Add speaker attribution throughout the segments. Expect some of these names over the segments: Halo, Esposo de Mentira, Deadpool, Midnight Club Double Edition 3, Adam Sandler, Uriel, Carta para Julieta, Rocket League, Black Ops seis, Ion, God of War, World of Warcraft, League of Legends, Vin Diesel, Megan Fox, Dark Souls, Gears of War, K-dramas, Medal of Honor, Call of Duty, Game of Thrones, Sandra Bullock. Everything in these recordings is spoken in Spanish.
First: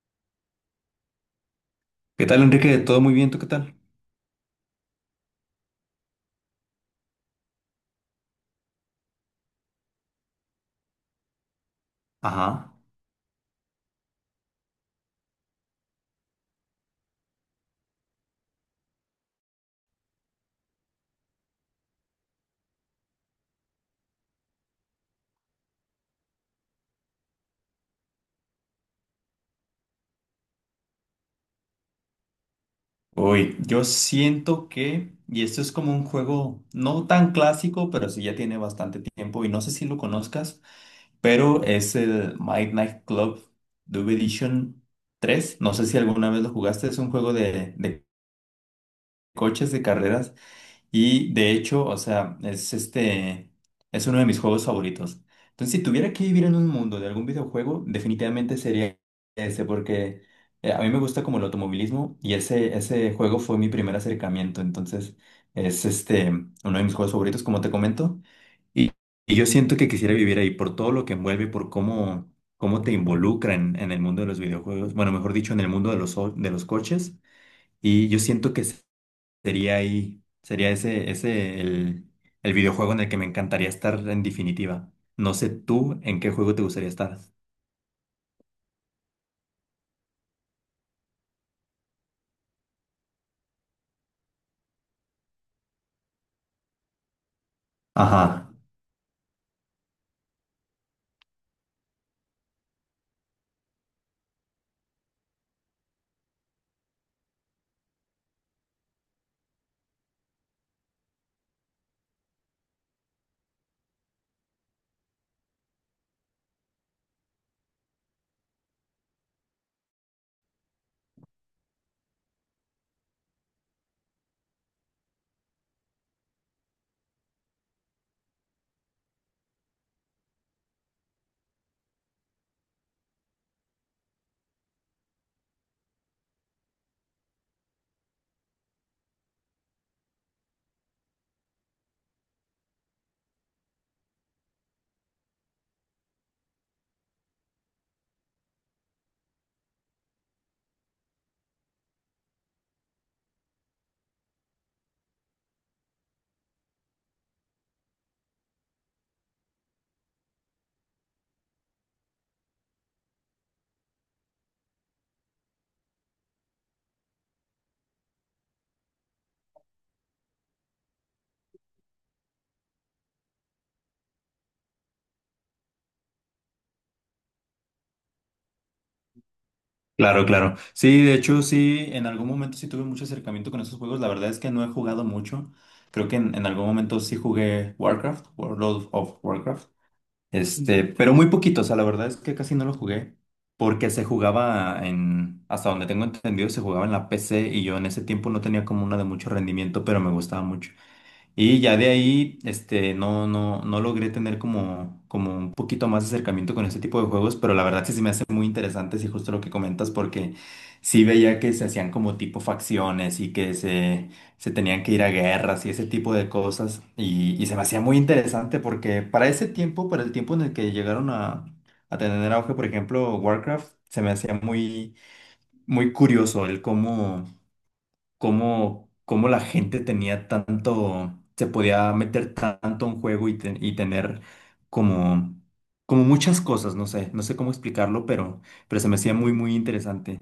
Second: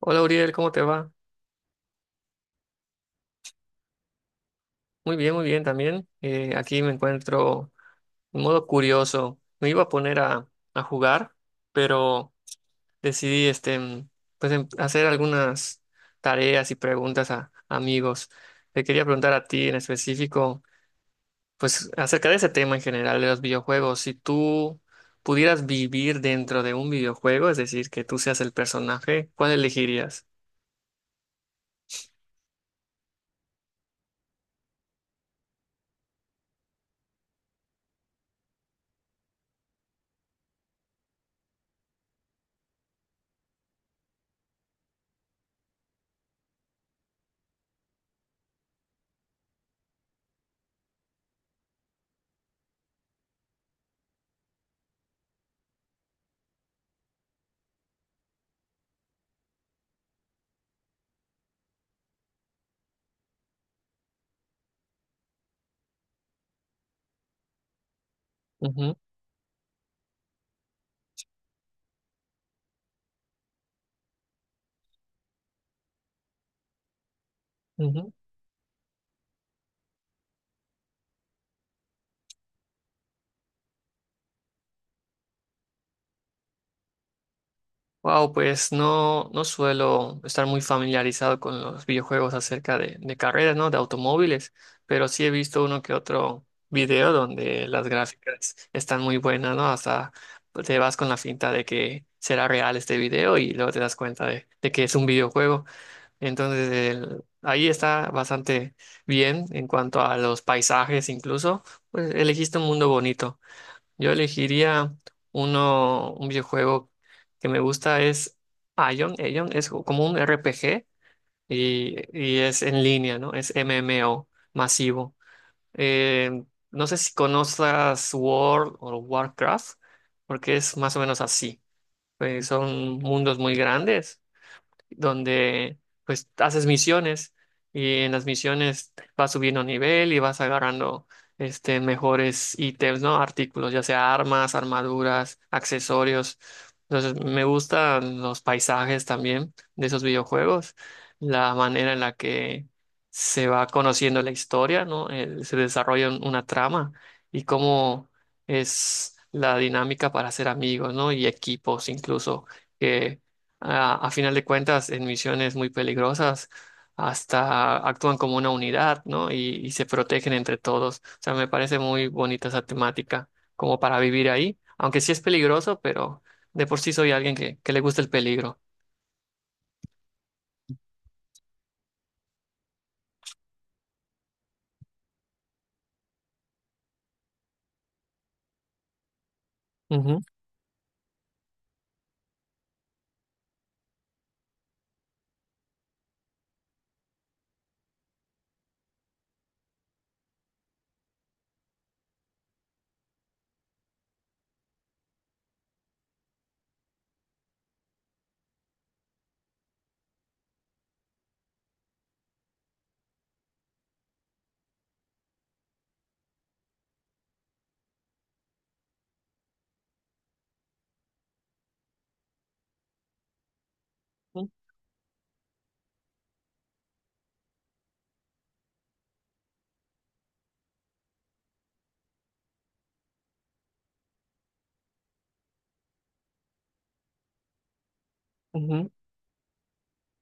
Speaker 1: Hola Uriel, ¿cómo te va?
Speaker 2: ¿Qué tal, Enrique? ¿Todo muy bien? ¿Tú qué tal?
Speaker 1: Muy bien también. Aquí me encuentro en modo curioso. Me iba a poner a jugar, pero
Speaker 2: Ajá.
Speaker 1: decidí pues, hacer algunas tareas y preguntas a amigos. Te quería preguntar a ti en específico, pues acerca de ese tema en general de los videojuegos. Si tú pudieras vivir dentro de un videojuego, es decir, que tú seas el personaje, ¿cuál elegirías?
Speaker 2: Uy, yo siento que, y esto es como un juego no tan clásico, pero sí ya tiene bastante tiempo y no sé si lo conozcas, pero es el Midnight Club Double Edition 3. No sé si alguna vez lo jugaste, es un juego de coches, de carreras. Y de hecho, o sea, es este, es uno de mis juegos favoritos. Entonces, si tuviera que vivir en un mundo de algún videojuego, definitivamente sería ese, porque a mí me gusta como el automovilismo y ese juego fue mi primer acercamiento. Entonces, es este, uno de mis juegos favoritos, como te comento. Y,
Speaker 1: Ujú,
Speaker 2: y yo siento que quisiera vivir ahí por todo lo que envuelve, por cómo, cómo te involucra en el mundo de los videojuegos. Bueno, mejor dicho, en el mundo de los, de los coches. Y
Speaker 1: ujú.
Speaker 2: yo siento que sería ahí, sería ese, ese el videojuego en el que me encantaría estar en definitiva. No sé tú en qué juego te gustaría estar.
Speaker 1: Wow, pues no suelo estar muy familiarizado con los videojuegos acerca de carreras, ¿no? De automóviles, pero sí he visto uno que otro video donde las
Speaker 2: Ajá,
Speaker 1: gráficas están muy buenas, ¿no? Hasta te vas con la finta de que será real este video y luego te das cuenta de que es un videojuego. Entonces, ahí está bastante bien en cuanto a los paisajes, incluso, pues elegiste un mundo bonito. Yo elegiría un videojuego que me gusta es Ion. Ion es como un RPG y es en línea, ¿no? Es MMO masivo. Eh, no sé si conozcas World o Warcraft, porque es más o menos así. Son mundos muy grandes donde pues haces misiones y en las misiones vas subiendo nivel y vas agarrando este mejores ítems, ¿no? Artículos, ya sea armas, armaduras, accesorios. Entonces, me gustan los paisajes también de esos videojuegos, la manera en la que se va conociendo la historia, ¿no? Se desarrolla una trama y cómo es la dinámica para hacer amigos, ¿no? Y equipos incluso a final de cuentas, en misiones muy peligrosas, hasta actúan como una unidad, ¿no? Y se protegen entre todos. O sea, me parece muy bonita esa temática, como para vivir ahí, aunque sí es peligroso, pero de por sí soy alguien que le gusta el peligro.
Speaker 2: claro, claro. Sí, de hecho, sí, en algún momento sí tuve mucho acercamiento con esos juegos. La verdad es que no he jugado mucho. Creo que en algún momento sí jugué Warcraft, World of Warcraft.
Speaker 1: Ujú,
Speaker 2: Este, pero muy poquito, o sea, la verdad es que casi no lo jugué. Porque se jugaba en, hasta donde tengo entendido, se jugaba en la PC y yo en ese tiempo no tenía como una de mucho rendimiento, pero me gustaba mucho. Y ya de ahí, este, no logré tener como, como un poquito más de acercamiento con este tipo de juegos, pero la verdad sí se me hacen muy interesantes y justo lo que comentas, porque sí veía que se hacían como tipo facciones y que se tenían que ir a guerras y ese tipo de cosas. Y se me hacía muy interesante porque para ese tiempo, para el tiempo en el que llegaron a tener auge, por ejemplo, Warcraft, se me hacía muy, muy curioso el cómo cómo la gente tenía tanto, se podía meter tanto en juego y, y tener como, como muchas cosas, no sé, no sé cómo explicarlo,
Speaker 1: ujú,
Speaker 2: pero se
Speaker 1: ujú.
Speaker 2: me hacía muy, muy interesante.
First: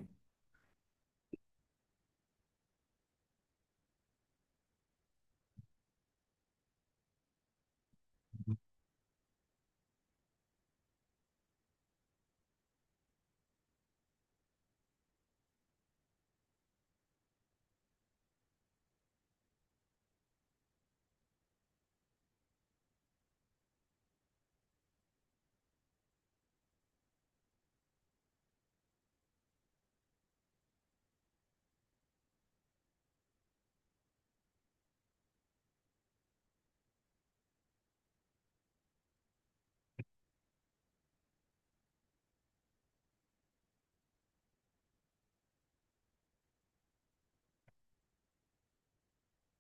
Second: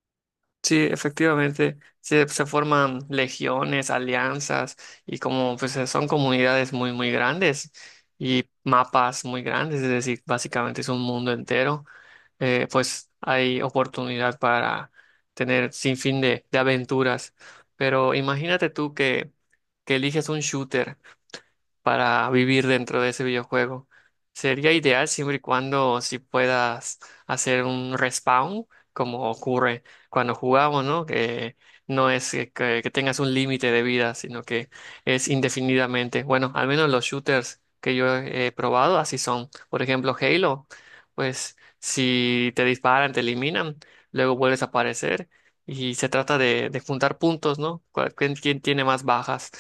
Speaker 1: Sí, efectivamente, se forman legiones, alianzas y como pues son comunidades muy, muy grandes y mapas muy grandes, es decir, básicamente es un mundo entero pues hay oportunidad para tener sin fin de aventuras. Pero imagínate tú que eliges un shooter para vivir dentro de ese videojuego. Sería ideal siempre y cuando si puedas hacer un respawn, como ocurre cuando jugamos, ¿no? Que no es que tengas un límite de vida, sino que es indefinidamente. Bueno, al menos los shooters que yo he probado así son. Por ejemplo, Halo, pues si te disparan, te eliminan, luego vuelves a aparecer. Y se trata de juntar puntos, ¿no? ¿Quién tiene más bajas?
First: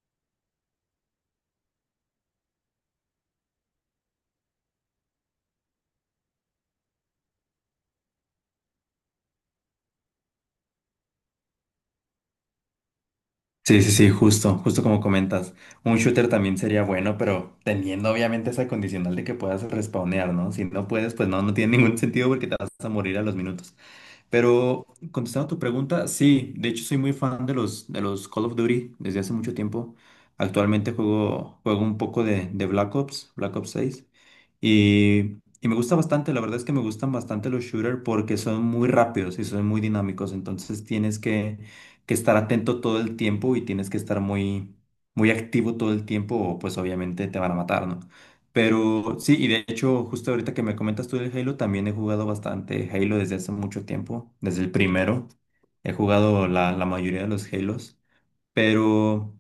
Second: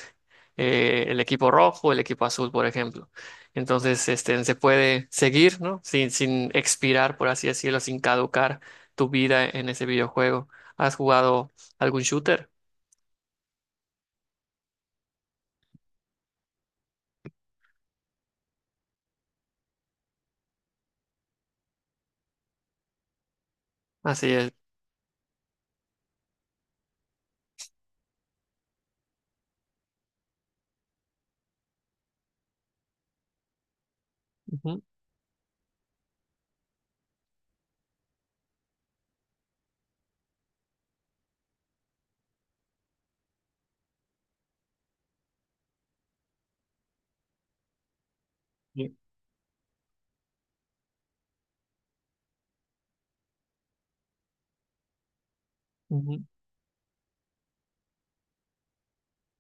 Speaker 1: El equipo rojo, el equipo azul, por ejemplo. Entonces, este, se puede seguir, ¿no? Sin expirar, por así decirlo, sin caducar tu vida en ese videojuego. ¿Has jugado algún shooter?
Speaker 2: Sí, sí, sí, justo, justo como comentas. Un shooter también sería bueno, pero teniendo obviamente esa condicional de que puedas respawnear, ¿no? Si no puedes, pues no, no tiene ningún sentido porque te vas a morir a los minutos.
Speaker 1: Así es.
Speaker 2: Pero contestando tu pregunta, sí, de hecho soy muy fan de los Call of Duty desde hace mucho tiempo. Actualmente juego, juego un poco de Black Ops, Black Ops seis.
Speaker 1: Ujú.
Speaker 2: Y me gusta bastante, la verdad es que me gustan bastante los shooters porque son muy rápidos y son muy dinámicos. Entonces tienes que estar atento todo el tiempo y tienes que estar muy, muy activo todo el tiempo o pues obviamente te van a matar, ¿no?
Speaker 1: Sí,
Speaker 2: Pero sí, y de hecho, justo ahorita que me comentas tú del Halo, también he jugado bastante Halo desde hace mucho tiempo, desde el primero. He
Speaker 1: ujú.
Speaker 2: jugado la, la mayoría de los Halos, pero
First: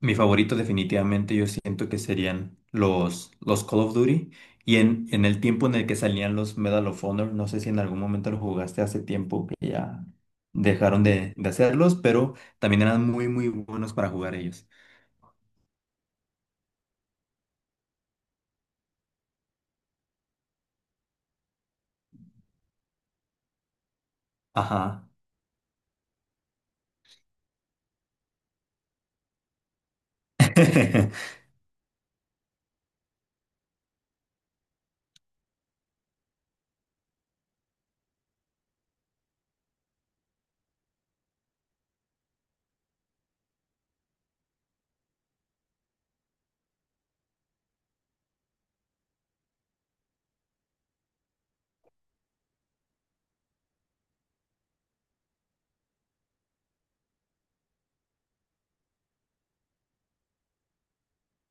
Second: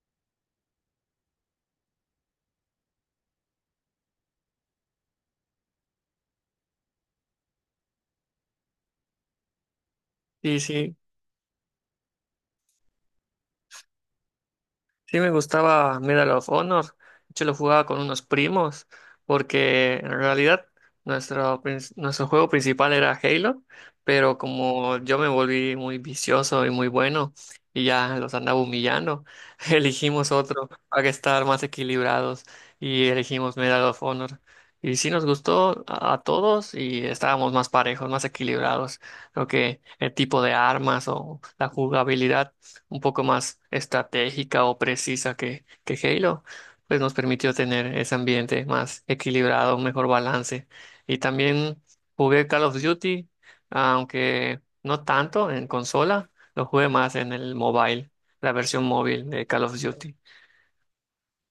Speaker 2: mi favorito definitivamente yo siento que serían los Call of Duty. Y en el tiempo en el que salían los Medal of Honor, no sé si en algún momento lo jugaste hace tiempo que ya
Speaker 1: Sí, sí.
Speaker 2: dejaron de hacerlos, pero también eran muy, muy buenos para jugar ellos.
Speaker 1: Sí, me gustaba Medal of Honor. De hecho, lo jugaba con unos primos, porque en realidad nuestro juego principal era Halo, pero como
Speaker 2: Ajá.
Speaker 1: yo me volví muy vicioso y muy bueno, y ya los andaba humillando, elegimos otro para estar más equilibrados y elegimos Medal of Honor. Y sí nos gustó a todos y estábamos más parejos, más equilibrados. Creo que el tipo de armas o la jugabilidad un poco más estratégica o precisa que Halo, pues nos permitió tener ese ambiente más equilibrado, un mejor balance. Y también jugué Call of Duty, aunque no tanto en consola, lo jugué más en el mobile, la versión móvil de Call of Duty.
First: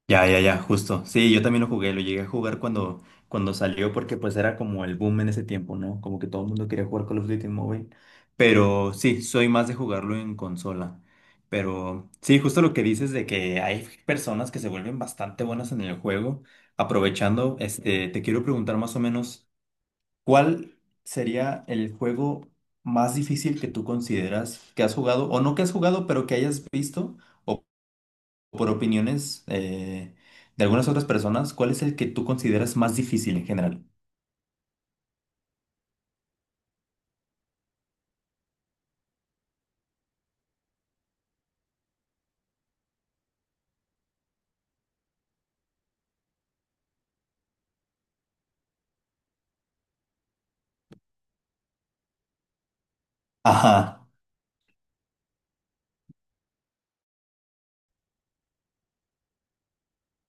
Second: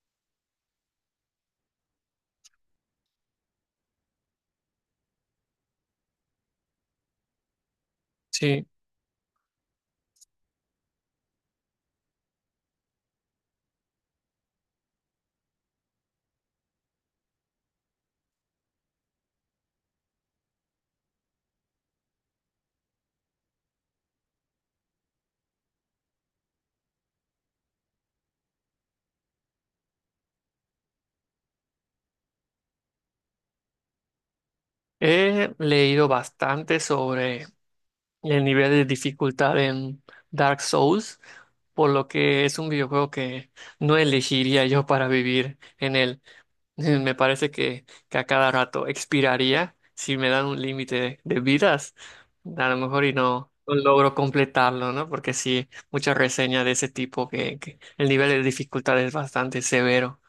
Speaker 2: Ya, ya, ya, justo. Sí, yo también lo jugué, lo llegué a jugar cuando, cuando salió porque pues era como el boom en ese tiempo, ¿no? Como que todo el mundo quería jugar Call of Duty en móvil.
Speaker 1: Sí,
Speaker 2: Pero sí, soy más de jugarlo en consola. Pero sí, justo lo que dices de que hay personas que se vuelven bastante buenas en el juego. Aprovechando, este, te quiero preguntar más o menos, ¿cuál sería el juego más difícil que tú consideras que has jugado o no que has jugado, pero que hayas visto? Por opiniones de algunas otras personas, ¿cuál es el que tú consideras más difícil en general?
Speaker 1: he leído bastante sobre el nivel de dificultad en Dark Souls, por lo que es un videojuego que no elegiría yo para vivir en él. Me parece que a cada rato expiraría si me dan un límite de vidas, a lo mejor y no
Speaker 2: Ajá,
Speaker 1: logro completarlo, ¿no? Porque sí, muchas reseñas de ese tipo que el nivel de dificultad es bastante severo.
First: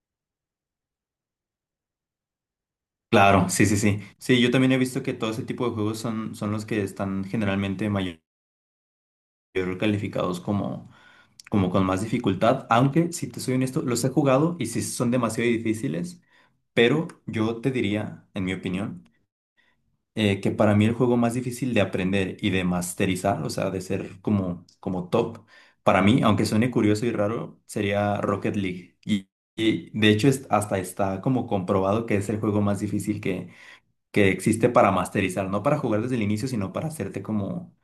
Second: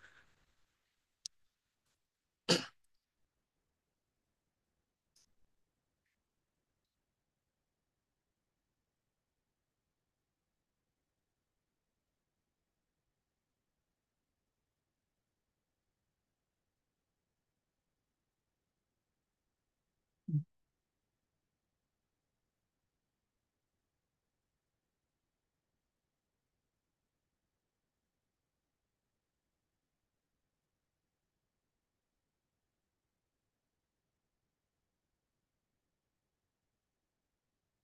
Speaker 2: claro, sí, sí, sí. Sí, yo también he visto que todo ese tipo de juegos son, son los que están generalmente mayor calificados como, como con más dificultad, aunque si te soy honesto, los he jugado y sí son demasiado difíciles, pero yo te diría, en mi opinión, que para mí el juego más difícil de aprender y de masterizar, o sea, de ser como, como top, para mí, aunque suene curioso y raro, sería Rocket League. Y de hecho hasta está como comprobado que es el juego más difícil que existe para masterizar, no para jugar desde el inicio, sino para hacerte como,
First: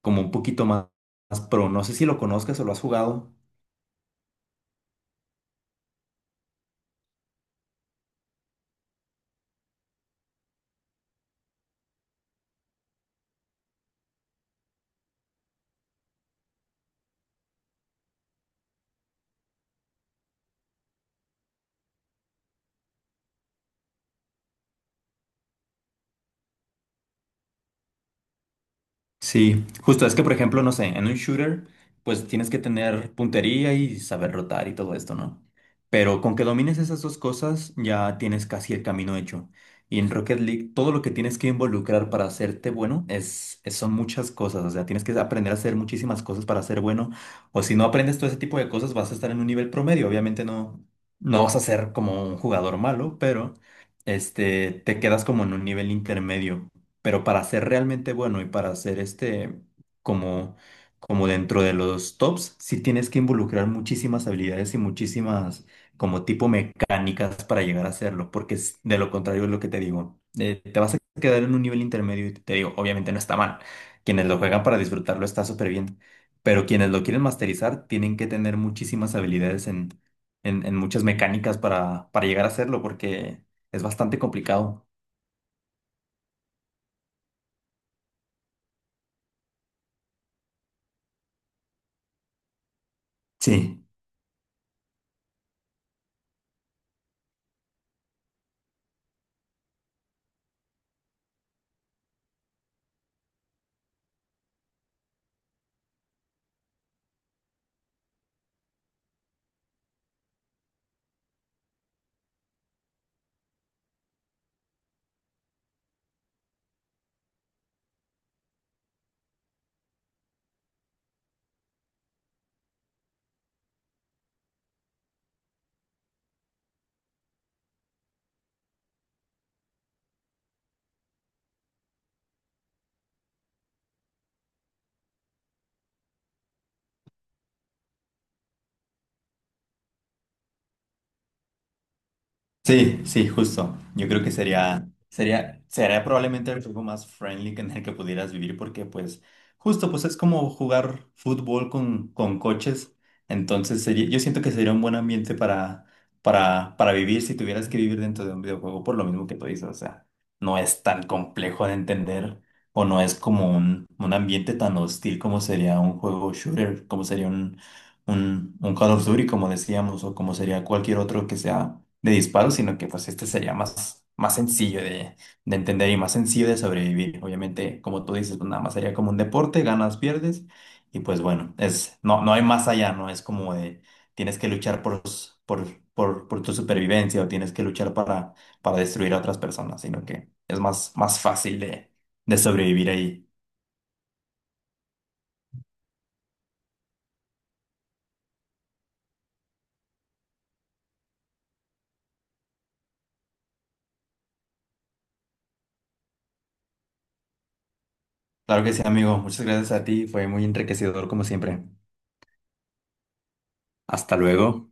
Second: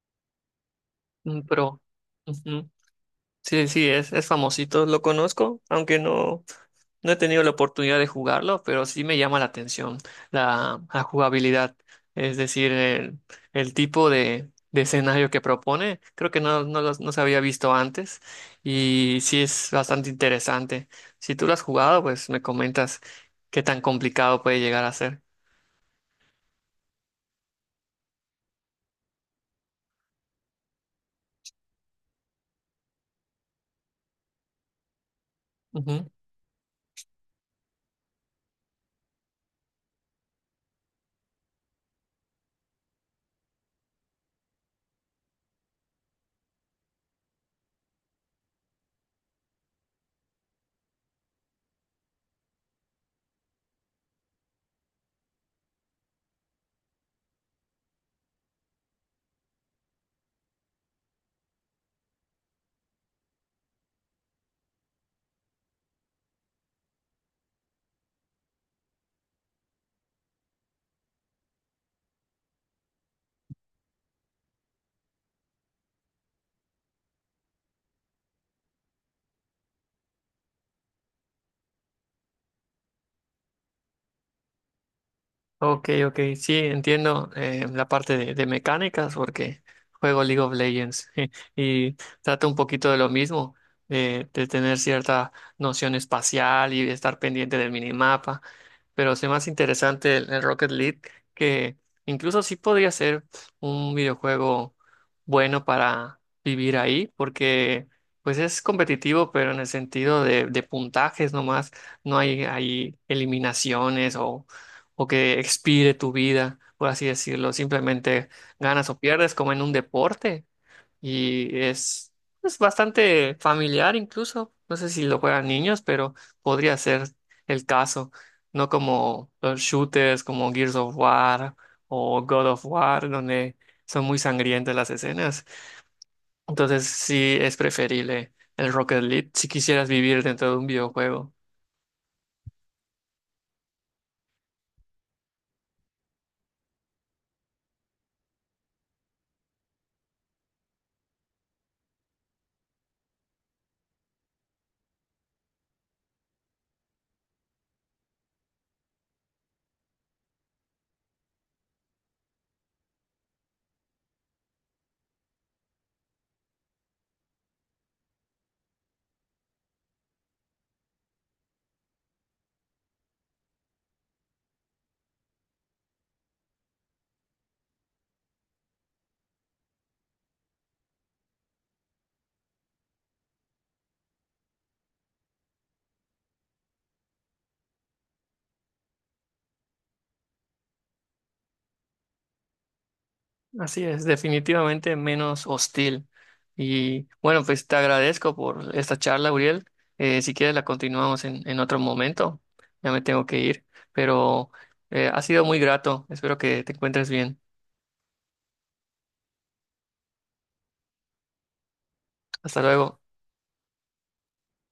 Speaker 2: como un poquito más, más
Speaker 1: Mm,
Speaker 2: pro.
Speaker 1: pero
Speaker 2: No sé si lo conozcas o
Speaker 1: ujú,
Speaker 2: lo has jugado.
Speaker 1: sí, es famosito, lo conozco, aunque no. No he tenido la oportunidad de jugarlo, pero sí me llama la atención la jugabilidad, es decir, el tipo de escenario que propone. Creo que no se había visto antes y sí es bastante interesante. Si tú lo has jugado, pues me comentas qué tan complicado puede llegar a ser.
Speaker 2: Sí, justo es que, por ejemplo, no sé, en un shooter, pues tienes que tener puntería y saber rotar y todo esto, ¿no? Pero con que domines esas dos cosas, ya tienes casi el camino hecho. Y en Rocket League, todo lo que tienes que involucrar para hacerte bueno es, son muchas cosas. O sea, tienes que aprender a hacer muchísimas cosas para ser bueno. O si no aprendes todo ese tipo de cosas, vas a estar en un nivel promedio. Obviamente no vas a ser como un jugador malo, pero este, te quedas como en un nivel intermedio. Pero para ser realmente bueno y para ser este como, como dentro de los tops, sí tienes que involucrar muchísimas habilidades y muchísimas como tipo mecánicas para llegar a hacerlo, porque de lo contrario es lo que te digo. Te vas a quedar en un nivel intermedio y te digo, obviamente no está mal. Quienes lo juegan para disfrutarlo está súper bien, pero quienes lo quieren masterizar tienen que tener muchísimas habilidades en, en muchas mecánicas para llegar a hacerlo, porque es bastante complicado.
Speaker 1: Ok, ok, sí, entiendo la parte de mecánicas porque juego League of Legends y trata un poquito de lo mismo,
Speaker 2: Sí.
Speaker 1: de tener cierta noción espacial y de estar pendiente del minimapa, pero es más interesante el Rocket League que incluso sí podría ser un videojuego bueno para vivir ahí porque pues es competitivo pero en el sentido de puntajes nomás, no hay, hay eliminaciones o que expire tu vida, por así decirlo. Simplemente ganas o pierdes como en un deporte y es bastante familiar incluso. No sé si lo juegan niños, pero podría ser el caso. No como los shooters como Gears of War o God of War, donde son muy sangrientas las escenas. Entonces sí es preferible el Rocket League si quisieras vivir dentro de un videojuego.
Speaker 2: Sí, sí, justo. Yo creo que sería, sería, sería probablemente el juego más friendly que en el que pudieras vivir porque pues justo pues es como jugar fútbol con coches. Entonces sería, yo siento que sería un buen ambiente para, para vivir si tuvieras que vivir dentro de un videojuego por lo mismo que tú dices. O sea, no es tan complejo de entender o no es como un ambiente tan hostil como sería un juego shooter, como sería un Call of Duty, como decíamos, o como sería cualquier otro que sea de disparo, sino que pues este sería más, más sencillo de entender y más sencillo de sobrevivir. Obviamente, como tú dices, pues nada más sería como un deporte, ganas, pierdes, y pues bueno, es, no, no hay más allá, ¿no? Es como de tienes que luchar por, por, por tu supervivencia o tienes que luchar para destruir a otras personas, sino que es más, más fácil de sobrevivir ahí.
Speaker 1: Así es, definitivamente menos hostil. Y bueno, pues te agradezco por esta charla, Uriel. Si quieres la continuamos en otro momento. Ya me tengo que ir, pero ha sido muy grato. Espero que te encuentres bien.
Speaker 2: Claro que sí, amigo. Muchas gracias a ti. Fue muy enriquecedor como siempre.
Speaker 1: Hasta luego.
Speaker 2: Hasta luego.